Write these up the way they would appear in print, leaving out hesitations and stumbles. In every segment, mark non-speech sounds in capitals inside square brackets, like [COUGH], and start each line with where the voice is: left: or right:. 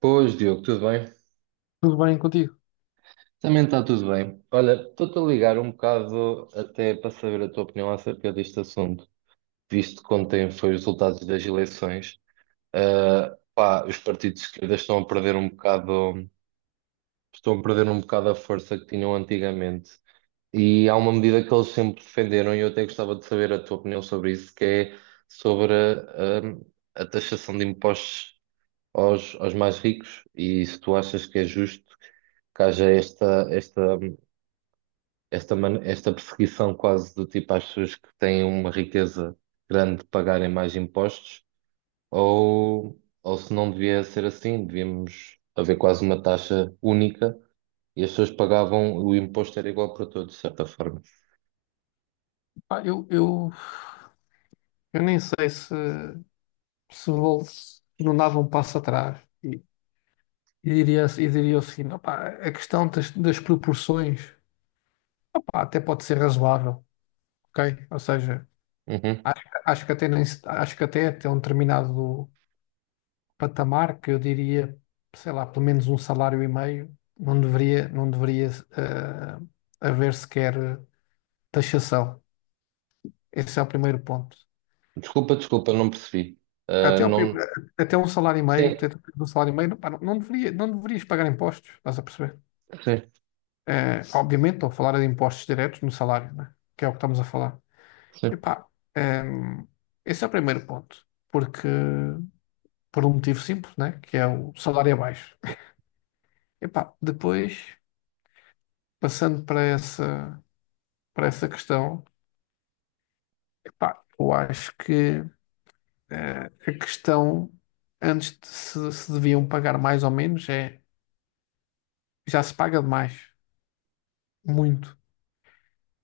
right: Pois, Diogo, tudo bem?
left: Tudo bem contigo?
right: Também está tudo bem. Olha, estou-te a ligar um bocado até para saber a tua opinião acerca deste assunto, visto que ontem foi os resultados das eleições. Pá, os partidos de esquerda estão a perder um bocado, estão a perder um bocado a força que tinham antigamente. E há uma medida que eles sempre defenderam, e eu até gostava de saber a tua opinião sobre isso, que é sobre a taxação de impostos aos mais ricos e se tu achas que é justo que haja esta perseguição quase do tipo às pessoas que têm uma riqueza grande de pagarem mais impostos, ou se não devia ser assim, devíamos haver quase uma taxa única e as pessoas pagavam, o imposto era igual para todos, de certa forma.
left: Pá, eu nem sei se se não dava um passo atrás e, e diria o seguinte: opá, a questão das proporções, opá, até pode ser razoável, ok? Ou seja,
right: Uhum.
left: acho que até nem, se- acho que até um determinado patamar que eu diria, sei lá, pelo menos um salário e meio, não deveria eh, haver sequer taxação. Esse é o primeiro ponto.
right: Desculpa, desculpa, não percebi. Ah,
left: Até, o, pri-
right: não...
left: até um salário e meio,
right: Sim,
left: até um salário e meio, não, pá, não deveria, não deverias pagar impostos, estás a perceber?
right: sim,
left: Obviamente, estou a falar de impostos diretos no salário, né? Que é o que estamos a falar.
right: sim,
left: Epá, ehm, esse é o primeiro ponto, porque por um motivo simples, né? Que é o salário é baixo. Epá, depois, passando para para essa questão, epá, eu acho que a questão, antes de se deviam pagar mais ou menos, é já se paga demais, muito.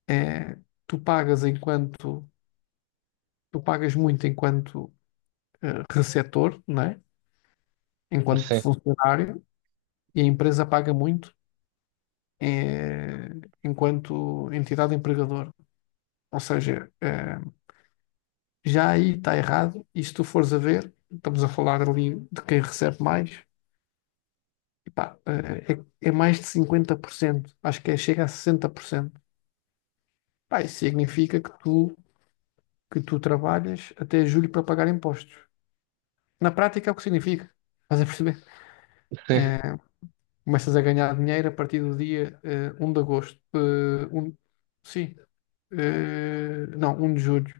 left: É, tu pagas enquanto, tu pagas muito enquanto receptor, né? Enquanto
right: sim,
left: funcionário, e a empresa paga muito eh, enquanto entidade empregadora. Ou seja, já aí está errado, e se tu fores a ver, estamos a falar ali de quem recebe mais, epá, é mais de 50%. Acho que é, chega a 60%. Pá, isso significa que tu trabalhas até julho para pagar impostos. Na prática é o que significa. Estás a perceber?
right: sim,
left: Eh, Começas a ganhar dinheiro a partir do dia 1 de agosto. Um, sim. Não, 1 de julho.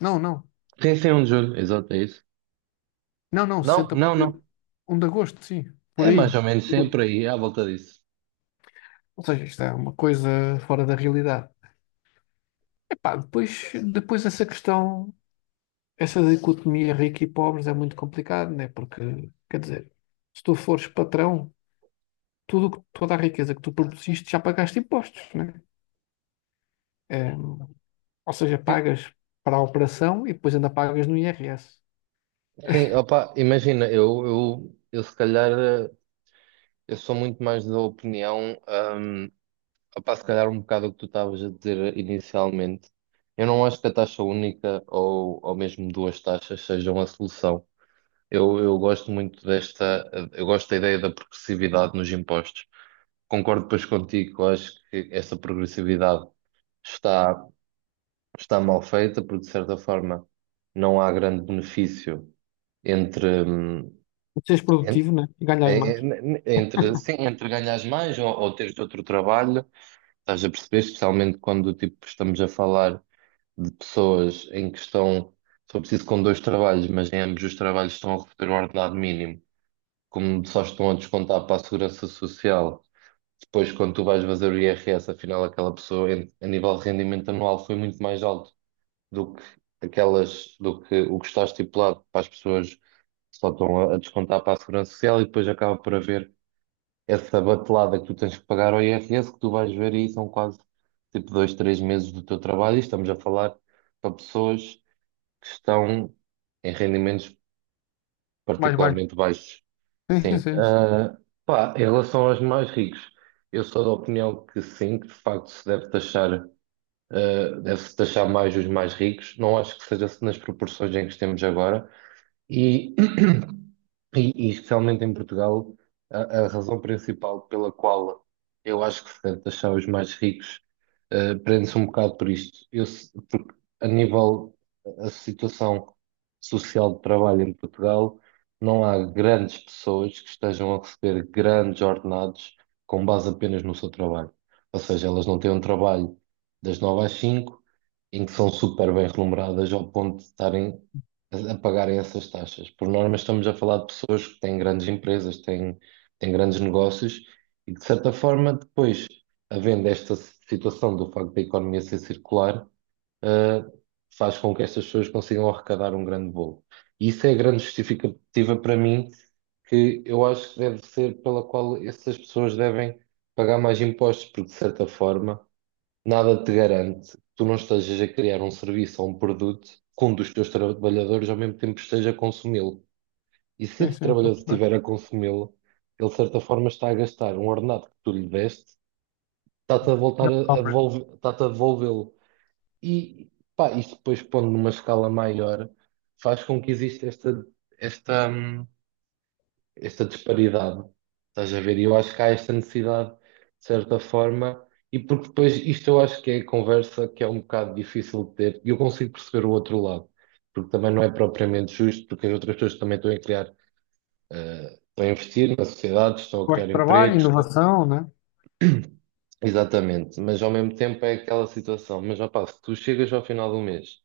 left: Não, não.
right: sim, sim, é um juro, exato, é isso.
left: Não, não,
right: Não,
left: sessenta por
right: não,
left: cento
right: não.
left: 1 de agosto, sim. Por
right: É mais
left: aí.
right: ou menos sempre aí, à volta disso.
left: Ou seja, isto é uma coisa fora da realidade. Epá, depois essa questão, essa dicotomia rica e pobres é muito complicado, né? Porque, quer dizer, se tu fores patrão, tudo, toda a riqueza que tu produziste já pagaste impostos, né? É. Ou seja,
right: Sim,
left: pagas para a operação e depois ainda pagas no IRS.
right: sim, opa, imagina, eu se calhar, eu sou muito mais da opinião, hum, opa, se calhar um bocado o que tu estavas a dizer inicialmente. Eu não acho que a taxa única ou mesmo duas taxas sejam a solução. Eu gosto muito desta, eu gosto da ideia da progressividade nos impostos. Concordo depois contigo, eu acho que essa progressividade está. Está mal feita, porque de certa forma não há grande benefício entre, hum,
left: E seres
right: en-
left: produtivo, né? E ganhas mais.
right: entre, sim, entre ganhares mais ou teres outro trabalho. Estás a perceber, especialmente quando tipo, estamos a falar de pessoas em que estão, só preciso com dois trabalhos, mas em ambos os trabalhos estão a receber um ordenado mínimo, como só estão a descontar para a Segurança Social. Depois, quando tu vais fazer o IRS, afinal, a nível de rendimento anual, foi muito mais alto do que aquelas, do que o que está estipulado para as pessoas que só estão a descontar para a Segurança Social e depois acaba por haver essa batelada que tu tens que pagar ao IRS, que tu vais ver e são quase tipo dois, três meses do teu trabalho e estamos a falar para pessoas que estão em rendimentos
left: Mais bem.
right: particularmente baixos.
left: Sim,
right: Sim.
left: sim, sim.
right: Ah, pá, em relação aos mais ricos, eu sou da opinião que sim, que de facto se deve taxar. Deve-se taxar mais os mais ricos. Não acho que seja nas proporções em que estamos agora, e, [CLEARS THROAT] e especialmente em Portugal, a razão principal pela qual eu acho que se deve taxar os mais ricos, prende-se um bocado por isto. Eu, se- Porque a nível, a situação social de trabalho em Portugal, não há grandes pessoas que estejam a receber grandes ordenados com base apenas no seu trabalho. Ou seja, elas não têm um trabalho das nove às cinco, em que são super bem remuneradas ao ponto de estarem a pagarem essas taxas. Por norma, estamos a falar de pessoas que têm grandes empresas, têm grandes negócios e que, de certa forma, depois, havendo esta situação do facto da economia ser circular, eh, faz com que estas pessoas consigam arrecadar um grande bolo. E isso é a grande justificativa para mim, que eu acho que deve ser pela qual essas pessoas devem pagar mais impostos, porque, de certa forma. Nada te garante que tu não estejas a criar um serviço ou um produto que um dos teus trabalhadores ao mesmo tempo esteja a consumi-lo. E se
left: Sim,
right: esse
left: sim, estou a
right: trabalhador
left: perceber.
right: estiver a consumi-lo, ele de certa forma está a gastar um ordenado que tu lhe deste, está-te a voltar
left: Grande
right: a
left: compra.
right: devolver, está-te a devolvê-lo. E pá, isto depois pondo numa escala maior, faz com que exista esta, hum, esta disparidade. Estás a ver? E eu acho que há esta necessidade, de certa forma, e porque depois isto eu acho que é a conversa que é um bocado difícil de ter, e eu consigo perceber o outro lado, porque também não é propriamente justo, porque as outras pessoas também estão a criar, estão a investir na sociedade, estão a
left: Gosto
right: criar
left: de trabalho,
right: empregos, estão-
left: inovação, né?
right: exatamente, mas ao mesmo tempo é aquela situação, mas opá, se tu chegas ao final do mês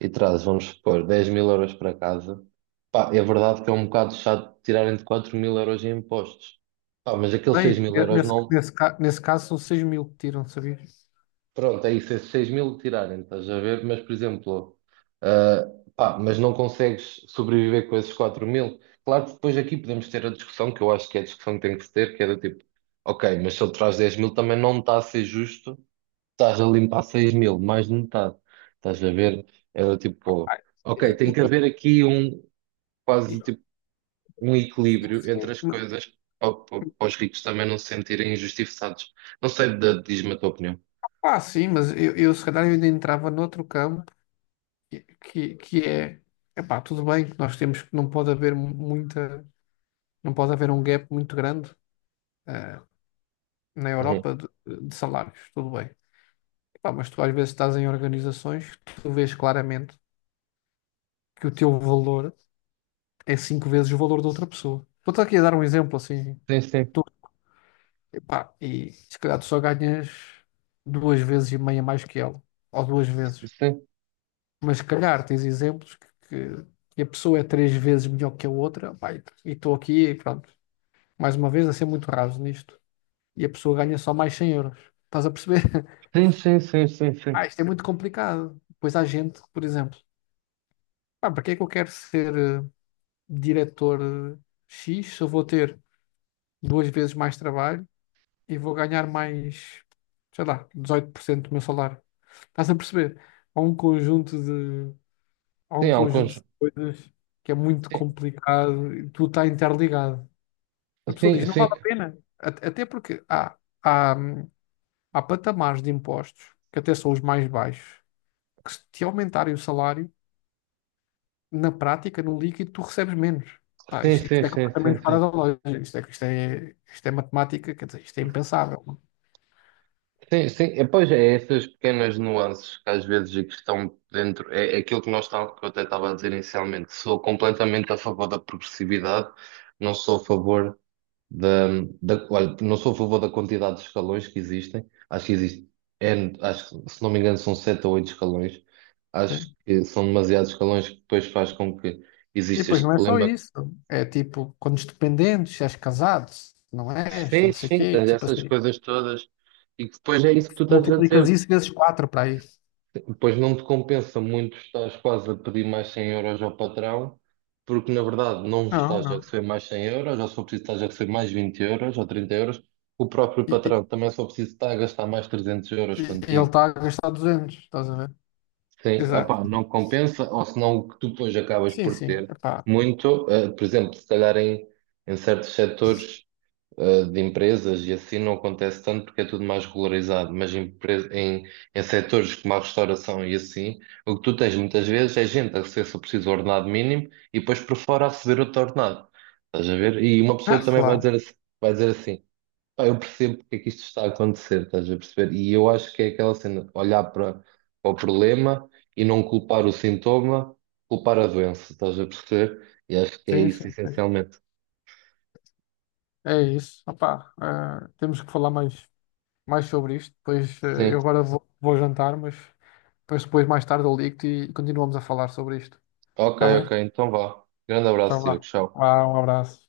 right: e trazes, vamos supor, 10 000€ para casa, pá, é verdade que é um bocado chato tirarem de 4 000€ em impostos. Pá, mas aqueles seis
left: Bem,
right: mil euros não.
left: nesse caso são 6.000 que tiram, sabias?
right: Pronto, é isso, esses 6 mil tirarem, estás a ver? Mas, por exemplo, ah, pá, mas não consegues sobreviver com esses 4 000. Claro que depois aqui podemos ter a discussão, que eu acho que é a discussão que tem que se ter, que é do tipo, ok, mas se ele traz 10 000 também não está a ser justo, estás a limpar 6 000, mais de metade. Estás a ver? Era tipo,
left: Ah,
right: ok,
left: e-
right: tem que
left: e-
right: haver aqui um.
left: e-
right: Quase tipo um
left: sim,
right: equilíbrio entre as
left: sim.
right: coisas para, para os ricos também não se sentirem injustiçados. Não sei, diz-me a tua opinião.
left: Ah, sim, mas eu se calhar eu ainda entrava noutro campo que é, epá, tudo bem que nós temos que não pode haver um gap muito grande. eh, Na
right: Uhum.
left: Europa de salários, tudo bem. Pá, mas tu às vezes estás em organizações que tu vês claramente que o teu valor é cinco vezes o valor da outra pessoa. Estou-te aqui a dar um exemplo assim.
right: Sim, sim,
left: Tu, epá, e se calhar tu só ganhas duas vezes e meia mais que ela, ou duas vezes.
right: sim,
left: Mas se calhar tens exemplos que a pessoa é três vezes melhor que a outra, pá, e estou aqui e pronto. Mais uma vez a ser muito raso nisto. E a pessoa ganha só mais 100 euros. Estás a perceber? [LAUGHS]
right: sim, sim, sim, sim, sim,
left: Ah, isto é muito complicado. Pois há gente que, por exemplo, para que é que eu quero ser eh, diretor X se eu vou ter duas vezes mais trabalho e vou ganhar mais, sei lá, 18% do meu salário? Estás a perceber? Há um conjunto de, há
right: sim,
left: um
right: há um
left: conjunto de
right: conjunto.
left: coisas que é muito
right: Sim,
left: complicado e tudo está interligado. A pessoa
right: sim,
left: diz, não vale
right: sim,
left: a pena. Até porque há, há, há patamares de impostos que até são os mais baixos, que se te aumentarem o salário na prática, no líquido, tu recebes menos. Pá,
right: sim,
left: isto,
right: sim,
left: isto é
right: sim, sim,
left: completamente fora
right: sim.
left: da lógica. Isto é matemática, quer dizer, isto é impensável.
right: Sim, sim, é, pois é, é essas pequenas nuances que às vezes e que estão dentro, é aquilo que que eu até estava a dizer inicialmente, sou completamente a favor da progressividade, não sou a favor da, olha, não sou a favor da quantidade de escalões que existem, acho que existe, N, acho que, se não me engano são 7 ou 8 escalões, acho
left: Sim.
right: que são demasiados escalões que depois faz com que
left: E
right: exista
left: depois
right: este
left: não é só
right: problema.
left: isso. É tipo, quando és dependente, se és casado, se não és,
right: Sim,
left: não sei o
right: sim,
left: quê.
right: tens
left: Tipo
right: essas
left: assim,
right: coisas todas, e que depois é isso que tu estás a
left: multiplicas
right: dizer.
left: isso vezes 4 para aí.
right: Depois não te compensa muito estás quase a pedir mais 100€ ao patrão, porque na verdade não
left: Não,
right: estás a
left: não.
right: receber mais 100€, ou só preciso estás a receber mais 20€ ou 30€. O próprio
left: E,
right: patrão também só precisa estar a gastar mais 300€
left: e- e ele
right: contigo.
left: está a gastar 200, estás a ver?
right: Sim,
left: Exato.
right: opá, não compensa, ou senão o que tu depois acabas
left: Sim,
right: por
left: sim.
right: ter
left: Epá.
right: muito, por exemplo, se calhar em certos setores de empresas e assim não acontece tanto porque é tudo mais regularizado, mas em setores como a restauração e assim, o que tu tens muitas vezes é gente a receber só preciso o ordenado mínimo e depois por fora a receber outro ordenado. Estás a ver? E uma
left: Ah,
right: pessoa também
left: claro.
right: vai dizer assim, pá, eu percebo porque é que isto está a acontecer, estás a perceber? E eu acho que é aquela cena, olhar para, para o problema e não culpar o sintoma, culpar a doença, estás a perceber? E acho que é
left: Sim,
right: isso
left: sim.
right: essencialmente.
left: É isso. Opá, temos que falar mais, sobre isto. Depois,
right: Sim.
left: eu agora vou jantar, mas depois mais tarde eu ligo-te e continuamos a falar sobre isto.
right: Ok,
left: Está bem?
right: ok, então vá. Grande abraço,
left: Então
right: Diogo.
left: vá.
right: Tchau.
left: Vá, um abraço.